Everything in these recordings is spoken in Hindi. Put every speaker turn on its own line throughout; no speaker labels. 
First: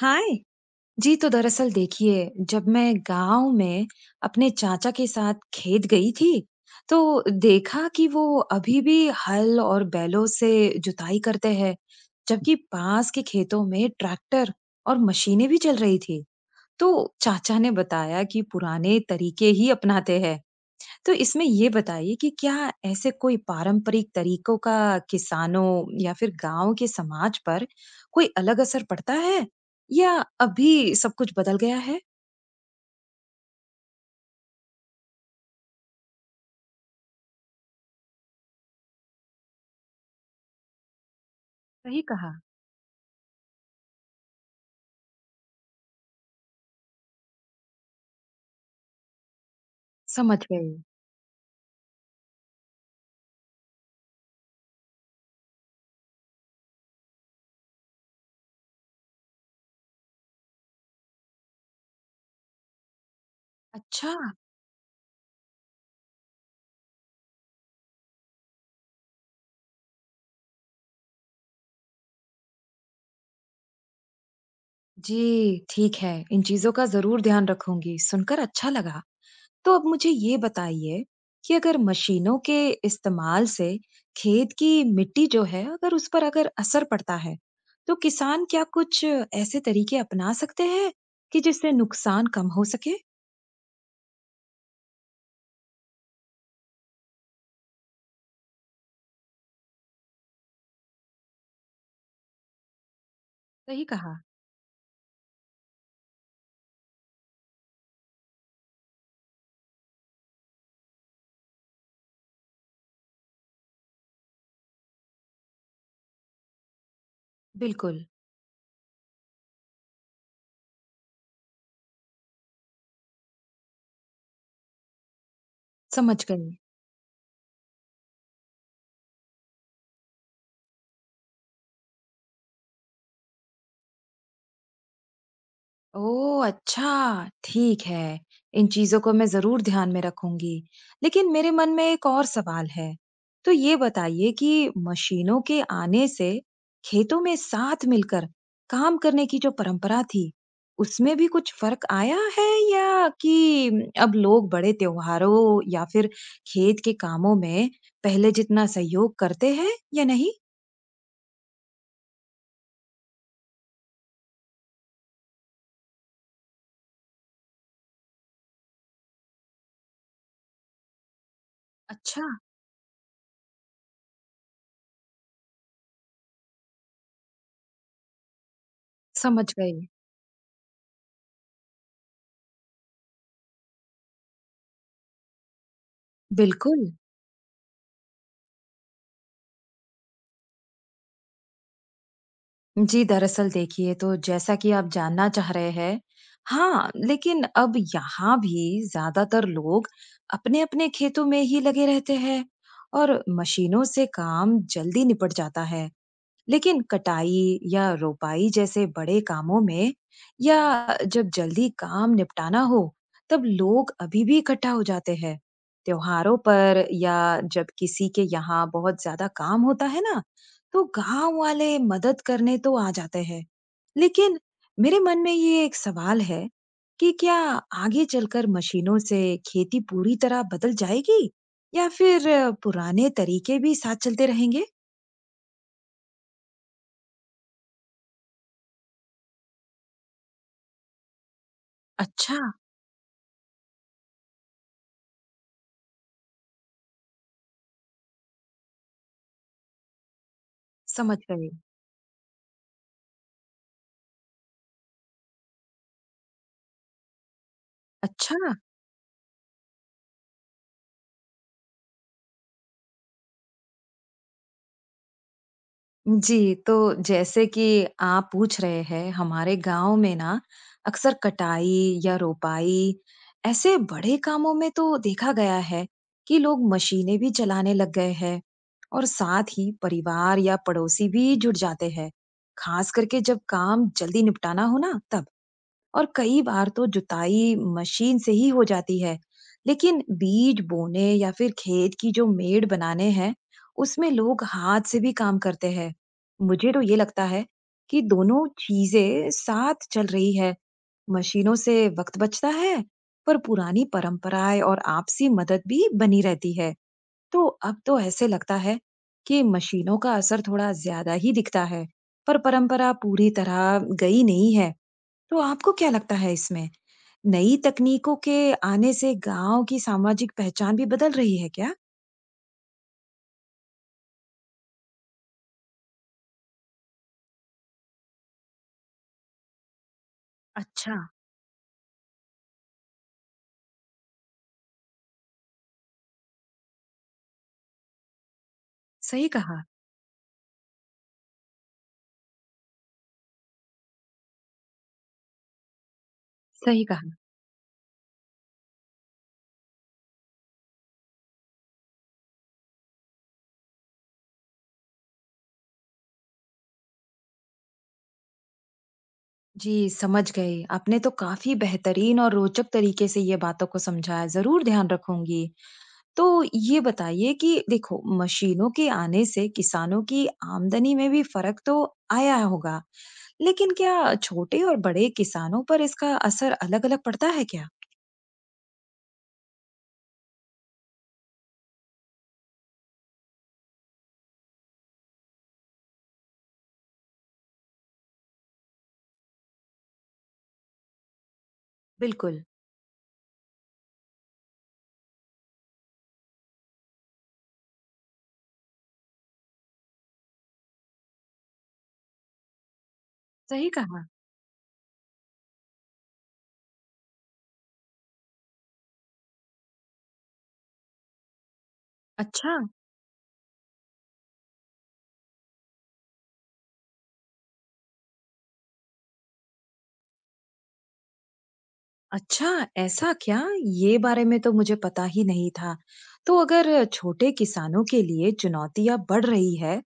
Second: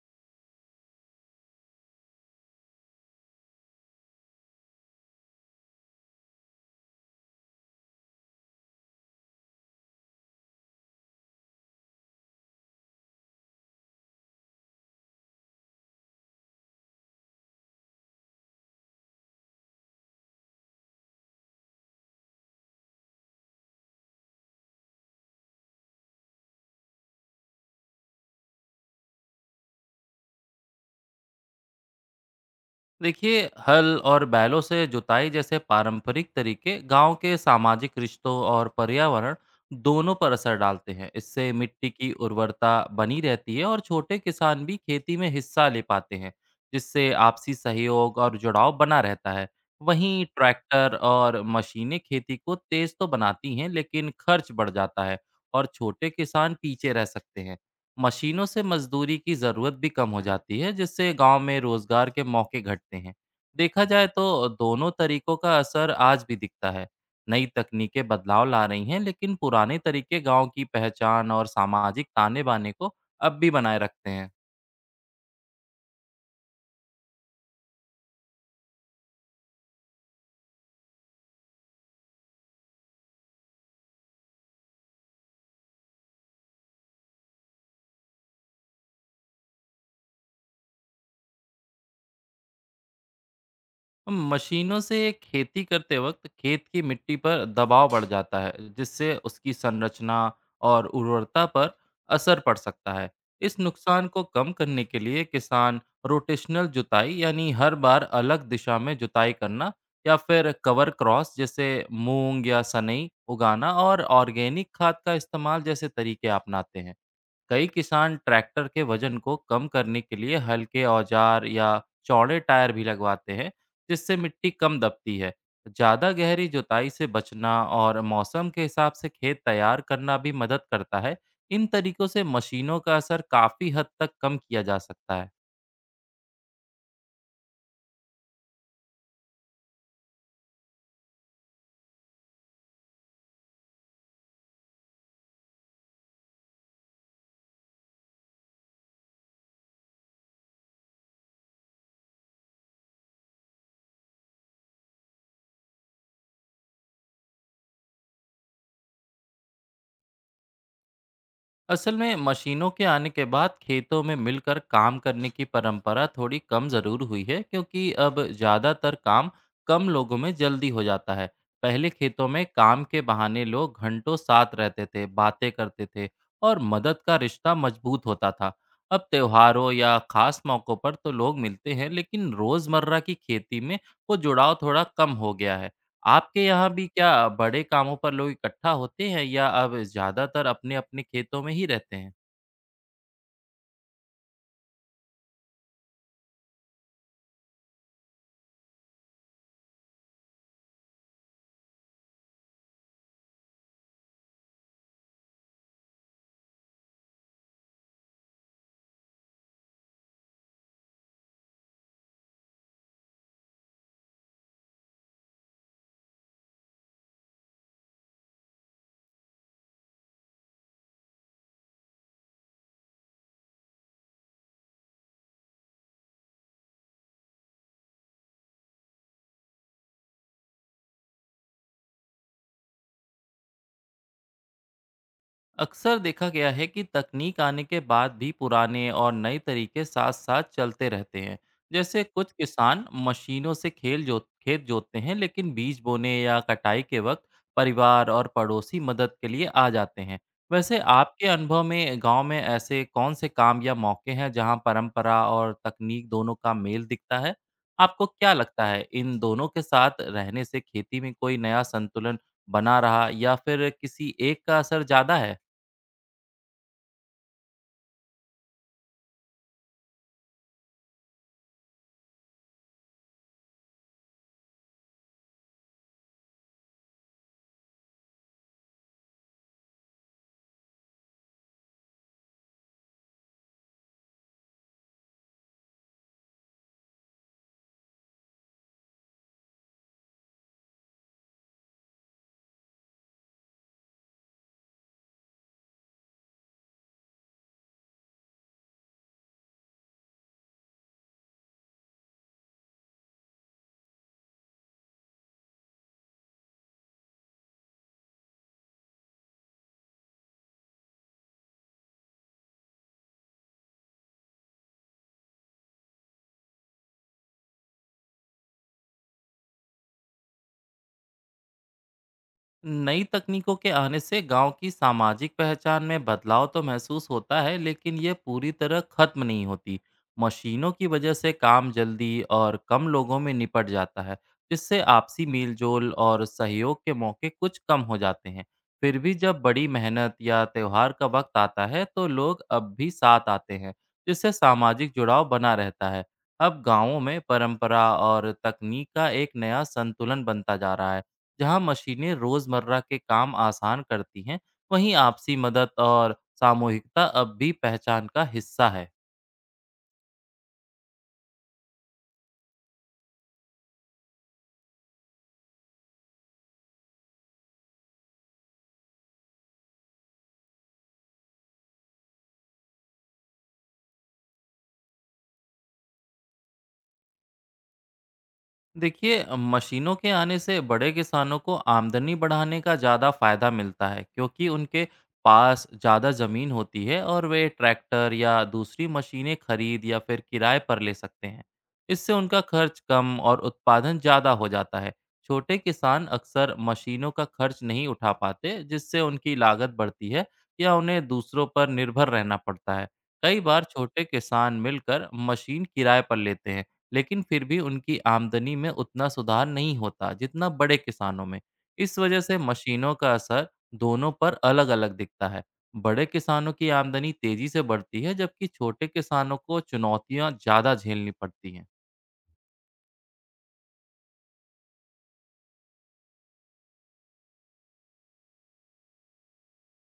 हाय जी। तो दरअसल देखिए, जब मैं गांव में अपने चाचा के साथ खेत गई थी तो देखा कि वो अभी भी हल और बैलों से जुताई करते हैं, जबकि पास के खेतों में ट्रैक्टर और मशीनें भी चल रही थी। तो चाचा ने बताया कि पुराने तरीके ही अपनाते हैं। तो इसमें ये बताइए कि क्या ऐसे कोई पारंपरिक तरीकों का किसानों या फिर गांव के समाज पर कोई अलग असर पड़ता है, या अभी सब कुछ बदल गया है।
देखिए। हल और बैलों से जुताई जैसे पारंपरिक तरीके गांव के सामाजिक रिश्तों और पर्यावरण दोनों पर असर डालते हैं। इससे मिट्टी
सही
की
कहा।
उर्वरता बनी रहती है और छोटे किसान भी खेती में हिस्सा ले पाते हैं, जिससे आपसी सहयोग और जुड़ाव बना रहता है। वहीं
समझ गई।
ट्रैक्टर और मशीनें खेती को तेज तो बनाती हैं लेकिन खर्च बढ़ जाता है और छोटे किसान पीछे रह सकते हैं। मशीनों से मजदूरी की ज़रूरत भी कम हो जाती है, जिससे गांव में रोजगार के मौके घटते हैं। देखा जाए
अच्छा।
तो दोनों तरीकों का असर आज भी दिखता है। नई तकनीकें बदलाव ला रही हैं लेकिन पुराने तरीके गांव की पहचान और सामाजिक ताने बाने को अब भी बनाए रखते हैं।
जी ठीक है, इन चीजों का जरूर ध्यान रखूंगी, सुनकर अच्छा लगा। तो अब मुझे ये बताइए कि अगर मशीनों के इस्तेमाल से खेत की मिट्टी जो है, अगर उस पर अगर असर पड़ता है, तो किसान क्या कुछ ऐसे तरीके अपना सकते हैं कि जिससे नुकसान कम हो सके?
हम मशीनों से खेती करते वक्त खेत की मिट्टी पर दबाव बढ़ जाता है, जिससे उसकी संरचना और उर्वरता पर असर पड़ सकता है। इस
सही
नुकसान
कहा।
को कम करने के लिए किसान रोटेशनल जुताई यानी हर बार अलग दिशा में जुताई करना या फिर कवर क्रॉस जैसे मूंग या सनई उगाना और ऑर्गेनिक खाद का इस्तेमाल जैसे तरीके अपनाते हैं। कई
बिल्कुल।
किसान ट्रैक्टर के वजन को कम करने के लिए हल्के औजार या चौड़े टायर भी लगवाते हैं, जिससे मिट्टी कम दबती है। ज़्यादा
समझ गई।
गहरी जुताई से बचना और मौसम के हिसाब से खेत तैयार करना भी मदद करता है। इन तरीकों से मशीनों का असर काफ़ी हद तक कम किया जा सकता है।
ओह! अच्छा, ठीक है। इन चीज़ों को मैं ज़रूर ध्यान में रखूँगी। लेकिन मेरे मन में एक और सवाल है। तो ये बताइए कि मशीनों के आने से खेतों में साथ मिलकर काम करने की जो परंपरा थी, उसमें भी कुछ फ़र्क आया है, या कि अब लोग बड़े त्योहारों या फिर खेत के कामों में पहले जितना सहयोग करते हैं या नहीं?
असल में मशीनों के आने के बाद खेतों में मिलकर काम करने की परंपरा थोड़ी कम ज़रूर हुई है, क्योंकि अब ज़्यादातर काम कम लोगों में जल्दी हो जाता है। पहले
अच्छा।
खेतों में काम के बहाने लोग घंटों साथ रहते थे, बातें करते थे और मदद का रिश्ता मजबूत होता था। अब
समझ
त्योहारों
गई।
या खास मौक़ों पर तो लोग मिलते हैं लेकिन रोज़मर्रा की खेती में वो जुड़ाव थोड़ा कम हो गया है। आपके यहाँ भी
बिल्कुल।
क्या बड़े कामों पर लोग इकट्ठा होते हैं या अब ज़्यादातर अपने-अपने खेतों में ही रहते हैं?
जी, दरअसल देखिए, तो जैसा कि आप जानना चाह रहे हैं, हाँ, लेकिन अब यहाँ भी ज़्यादातर लोग अपने-अपने खेतों में ही लगे रहते हैं और मशीनों से काम जल्दी निपट जाता है। लेकिन कटाई या रोपाई जैसे बड़े कामों में, या जब जल्दी काम निपटाना हो, तब लोग अभी भी इकट्ठा हो जाते हैं। त्योहारों पर या जब किसी के यहाँ बहुत ज्यादा काम होता है ना, तो गांव वाले मदद करने तो आ जाते हैं। लेकिन मेरे मन में ये एक सवाल है कि क्या आगे चलकर मशीनों से खेती पूरी तरह बदल जाएगी, या फिर पुराने तरीके भी साथ चलते रहेंगे।
अक्सर देखा गया है कि तकनीक आने के बाद भी पुराने और नए तरीके साथ साथ चलते रहते हैं। जैसे कुछ
अच्छा।
किसान मशीनों से खेल जो खेत जोतते हैं लेकिन बीज बोने या कटाई के वक्त परिवार और पड़ोसी मदद के लिए आ जाते हैं। वैसे
समझ
आपके
गई।
अनुभव में गांव में ऐसे कौन से काम या मौके हैं जहां परंपरा और तकनीक दोनों का मेल दिखता है? आपको क्या
अच्छा,
लगता है, इन दोनों के साथ रहने से खेती में कोई नया संतुलन बना रहा या फिर किसी एक का असर ज़्यादा है?
जी, तो जैसे कि आप पूछ रहे हैं, हमारे गाँव में ना अक्सर कटाई या रोपाई, ऐसे बड़े कामों में तो देखा गया है कि लोग मशीनें भी चलाने लग गए हैं और साथ ही परिवार या पड़ोसी भी जुट जाते हैं, खास करके जब काम जल्दी निपटाना हो ना, तब। और कई बार तो जुताई मशीन से ही हो जाती है, लेकिन बीज बोने या फिर खेत की जो मेड़ बनाने हैं, उसमें लोग हाथ से भी काम करते हैं। मुझे तो ये लगता है कि दोनों चीजें साथ चल रही है। मशीनों से वक्त बचता है, पर पुरानी परंपराएं और आपसी मदद भी बनी रहती है। तो अब तो ऐसे लगता है कि मशीनों का असर थोड़ा ज्यादा ही दिखता है, पर परंपरा पूरी तरह गई नहीं है। तो आपको क्या लगता है इसमें, नई तकनीकों के आने से गाँव की सामाजिक पहचान भी बदल रही है क्या?
नई तकनीकों के आने से गांव की सामाजिक पहचान में बदलाव तो महसूस होता है लेकिन ये पूरी तरह खत्म नहीं होती। मशीनों की
अच्छा।
वजह से काम जल्दी और कम लोगों में निपट जाता है, जिससे आपसी मेलजोल और सहयोग के मौके कुछ कम हो जाते हैं। फिर भी
सही
जब
कहा।
बड़ी मेहनत या त्योहार का वक्त आता है तो लोग अब भी साथ आते हैं, जिससे सामाजिक जुड़ाव बना रहता है। अब
सही
गांवों
कहा।
में परंपरा और तकनीक का एक नया संतुलन बनता जा रहा है। जहां मशीनें रोजमर्रा के काम आसान करती हैं, वहीं आपसी मदद और सामूहिकता अब भी पहचान का हिस्सा है।
जी, समझ गई। आपने तो काफ़ी बेहतरीन और रोचक तरीके से ये बातों को समझाया, ज़रूर ध्यान रखूँगी। तो ये बताइए कि देखो, मशीनों के आने से किसानों की आमदनी में भी फ़र्क तो आया होगा, लेकिन क्या छोटे और बड़े किसानों पर इसका असर अलग-अलग पड़ता है क्या?
देखिए मशीनों के आने से बड़े किसानों को आमदनी बढ़ाने का ज़्यादा फायदा मिलता है, क्योंकि उनके पास ज़्यादा ज़मीन होती है और वे ट्रैक्टर या दूसरी मशीनें खरीद या फिर किराए पर ले सकते हैं। इससे उनका
बिल्कुल।
खर्च कम और उत्पादन ज़्यादा हो जाता है। छोटे किसान अक्सर मशीनों का खर्च नहीं उठा पाते, जिससे उनकी लागत बढ़ती है या उन्हें दूसरों पर निर्भर रहना पड़ता है। कई बार
सही
छोटे
कहा।
किसान मिलकर मशीन किराए पर लेते हैं लेकिन फिर भी उनकी आमदनी में उतना सुधार नहीं होता जितना बड़े किसानों में। इस वजह से
अच्छा।
मशीनों का असर दोनों पर अलग-अलग दिखता है। बड़े किसानों की आमदनी तेजी से बढ़ती है जबकि छोटे किसानों को चुनौतियां ज़्यादा झेलनी पड़ती हैं।
अच्छा, ऐसा क्या? ये बारे में तो मुझे पता ही नहीं था। तो अगर छोटे किसानों के लिए चुनौतियां बढ़ रही है,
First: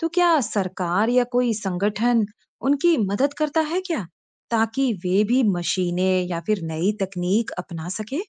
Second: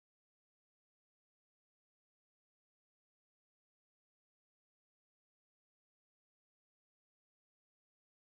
तो क्या सरकार या कोई संगठन उनकी मदद करता है क्या, ताकि वे भी मशीनें या फिर नई तकनीक अपना सके?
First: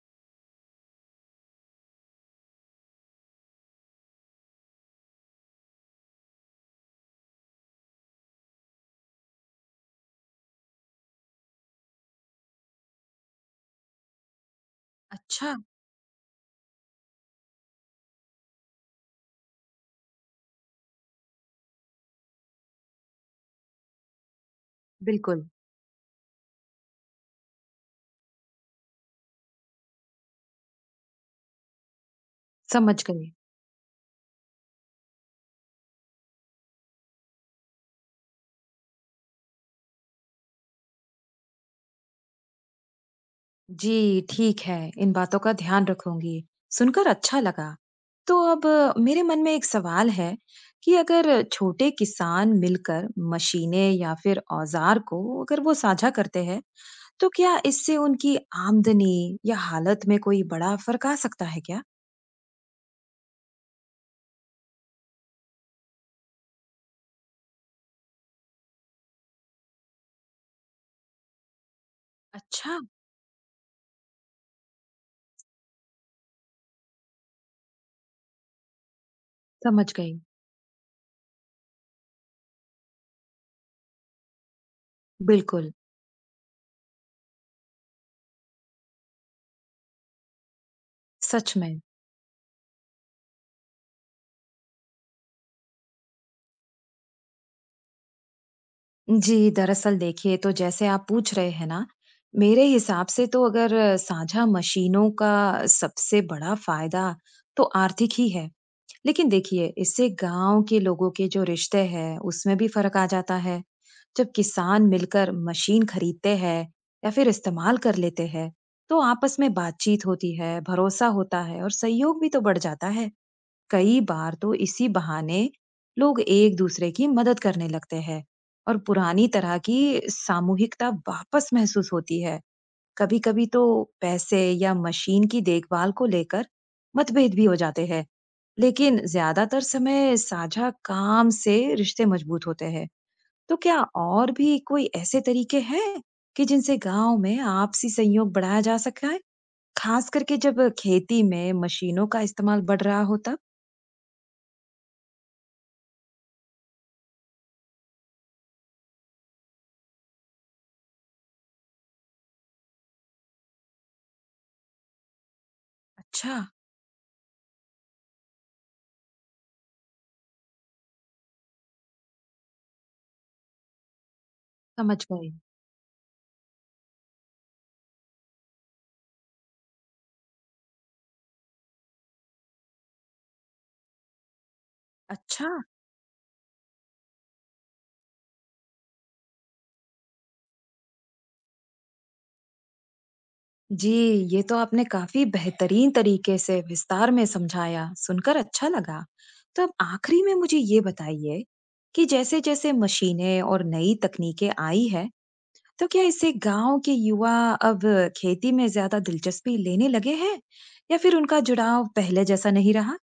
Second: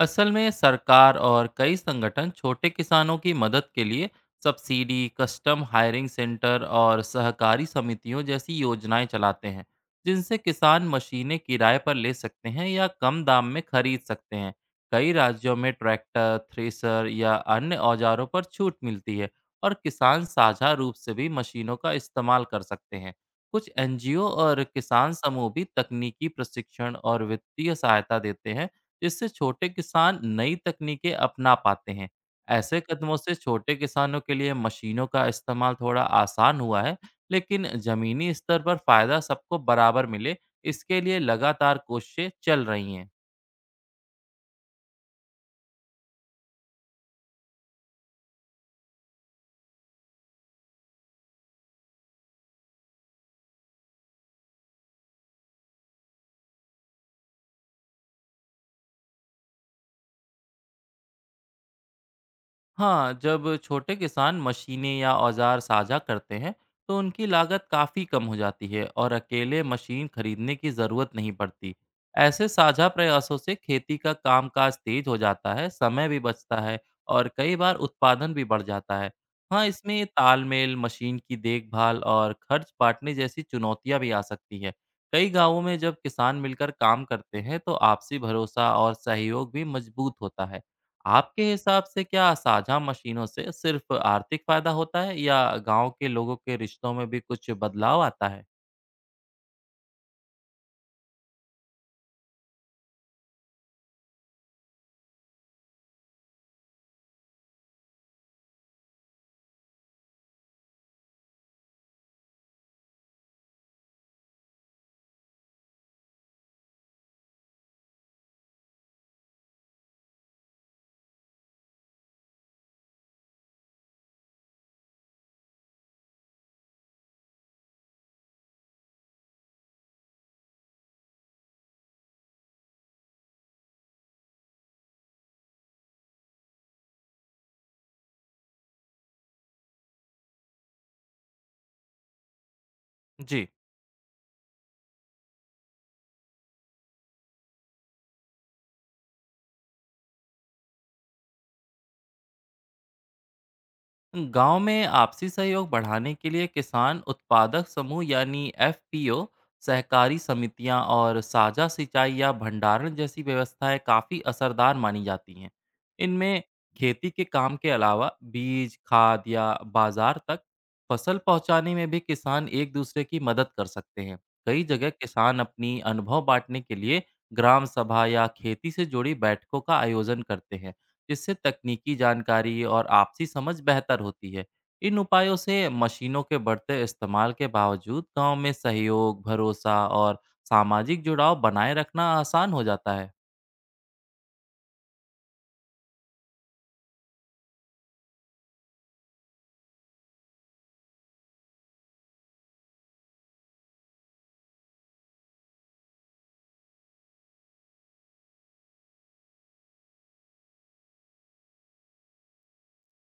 असल में सरकार और कई संगठन छोटे किसानों की मदद के लिए सब्सिडी, कस्टम हायरिंग सेंटर और सहकारी समितियों जैसी योजनाएं चलाते हैं, जिनसे किसान मशीनें किराए पर ले सकते हैं या कम दाम में खरीद सकते हैं। कई
अच्छा।
राज्यों में ट्रैक्टर, थ्रेसर या अन्य औजारों पर छूट मिलती है और किसान साझा रूप से भी मशीनों का इस्तेमाल कर सकते हैं। कुछ एनजीओ और किसान
बिल्कुल।
समूह भी तकनीकी प्रशिक्षण और वित्तीय सहायता देते हैं, जिससे छोटे किसान नई तकनीकें अपना पाते हैं। ऐसे
समझ
कदमों
गई।
से छोटे किसानों के लिए मशीनों का इस्तेमाल थोड़ा आसान हुआ है, लेकिन ज़मीनी स्तर पर फ़ायदा सबको बराबर मिले, इसके लिए लगातार कोशिशें चल रही हैं।
जी, ठीक है, इन बातों का ध्यान रखूंगी। सुनकर अच्छा लगा। तो अब मेरे मन में एक सवाल है कि अगर छोटे किसान मिलकर मशीनें या फिर औजार को अगर वो साझा करते हैं, तो क्या इससे उनकी आमदनी या हालत में कोई बड़ा फर्क आ सकता है क्या?
हाँ, जब छोटे किसान मशीनें या औजार साझा करते हैं तो उनकी लागत काफ़ी कम हो जाती है और अकेले मशीन खरीदने की ज़रूरत नहीं पड़ती। ऐसे
अच्छा।
साझा प्रयासों से खेती का कामकाज तेज हो जाता है, समय भी बचता है और कई बार उत्पादन भी बढ़ जाता है। हाँ,
समझ
इसमें
गई।
तालमेल, मशीन की देखभाल और खर्च बांटने जैसी चुनौतियाँ भी आ सकती हैं। कई गांवों
बिल्कुल।
में जब किसान मिलकर काम करते हैं तो आपसी भरोसा और सहयोग भी मजबूत होता है। आपके
सच में।
हिसाब से क्या साझा मशीनों से सिर्फ आर्थिक फायदा होता है या गांव के लोगों के रिश्तों में भी कुछ बदलाव आता है?
जी, दरअसल देखिए, तो जैसे आप पूछ रहे हैं ना, मेरे हिसाब से तो अगर साझा मशीनों का सबसे बड़ा फ़ायदा, तो आर्थिक ही है। लेकिन देखिए, इससे गाँव के लोगों के जो रिश्ते हैं, उसमें भी फ़र्क आ जाता है। जब किसान मिलकर मशीन खरीदते हैं या फिर इस्तेमाल कर लेते हैं, तो आपस में बातचीत होती है, भरोसा होता है और सहयोग भी तो बढ़ जाता है। कई बार तो इसी बहाने लोग एक दूसरे की मदद करने लगते हैं और पुरानी तरह की सामूहिकता वापस महसूस होती है। कभी कभी तो पैसे या मशीन की देखभाल को लेकर मतभेद भी हो जाते हैं, लेकिन ज्यादातर समय साझा काम से रिश्ते मजबूत होते हैं।
जी।
तो क्या और भी कोई ऐसे तरीके हैं कि जिनसे गांव में आपसी सहयोग बढ़ाया जा सका है, खास करके जब खेती में मशीनों का इस्तेमाल बढ़ रहा हो तब?
गांव में आपसी सहयोग बढ़ाने के लिए किसान उत्पादक समूह यानी एफपीओ, सहकारी समितियां और साझा सिंचाई या भंडारण जैसी व्यवस्थाएं काफ़ी असरदार मानी जाती हैं।
अच्छा।
इनमें खेती के काम के अलावा बीज, खाद या बाजार तक फसल पहुंचाने में भी किसान एक दूसरे की मदद कर सकते हैं। कई जगह
समझ गई।
किसान अपनी अनुभव बांटने के लिए ग्राम सभा या खेती से जुड़ी बैठकों का आयोजन करते हैं, जिससे तकनीकी जानकारी और आपसी समझ बेहतर होती है। इन उपायों
अच्छा,
से मशीनों के बढ़ते इस्तेमाल के बावजूद गांव में सहयोग, भरोसा और सामाजिक जुड़ाव बनाए रखना आसान हो जाता है।
जी, ये तो आपने काफी बेहतरीन तरीके से विस्तार में समझाया, सुनकर अच्छा लगा। तो अब आखिरी में मुझे ये बताइए कि जैसे-जैसे मशीनें और नई तकनीकें आई है, तो क्या इससे गाँव के युवा अब खेती में ज़्यादा दिलचस्पी लेने लगे हैं, या फिर उनका जुड़ाव पहले जैसा नहीं रहा?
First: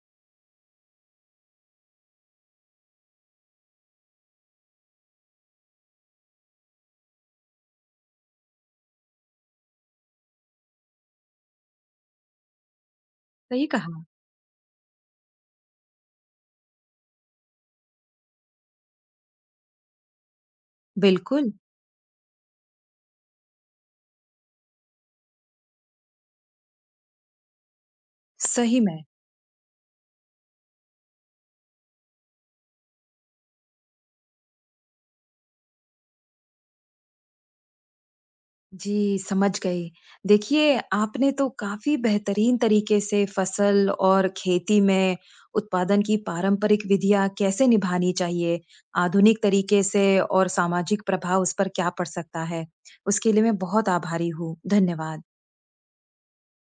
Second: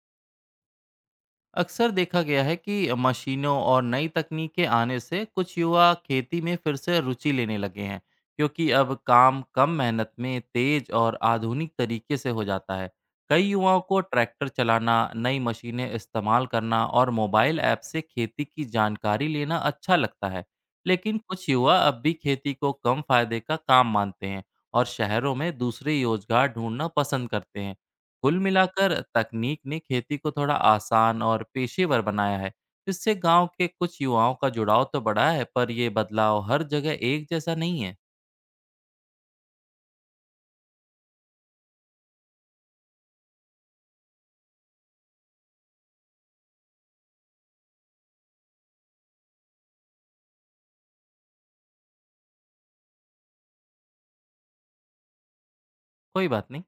अक्सर देखा गया है कि मशीनों और नई तकनीक के आने से कुछ युवा खेती में फिर से रुचि लेने लगे हैं, क्योंकि अब काम कम मेहनत में तेज और आधुनिक तरीके से हो जाता है। कई
सही
युवाओं को
कहा।
ट्रैक्टर चलाना, नई मशीनें इस्तेमाल करना और मोबाइल ऐप से खेती की जानकारी लेना अच्छा लगता है। लेकिन कुछ
बिल्कुल।
युवा अब भी खेती को कम फायदे का काम मानते हैं और शहरों में दूसरे रोजगार ढूंढना पसंद करते हैं। कुल
सही
मिलाकर
में।
तकनीक ने खेती को थोड़ा आसान और पेशेवर बनाया है, जिससे गांव के कुछ युवाओं का जुड़ाव तो बढ़ा है पर यह बदलाव हर जगह एक जैसा नहीं है।
जी, समझ गई। देखिए, आपने तो काफ़ी बेहतरीन तरीके से फसल और खेती में उत्पादन की पारंपरिक विधियाँ कैसे निभानी चाहिए, आधुनिक तरीके से, और सामाजिक प्रभाव उस पर क्या पड़ सकता है, उसके लिए मैं बहुत आभारी हूँ। धन्यवाद।
कोई बात नहीं।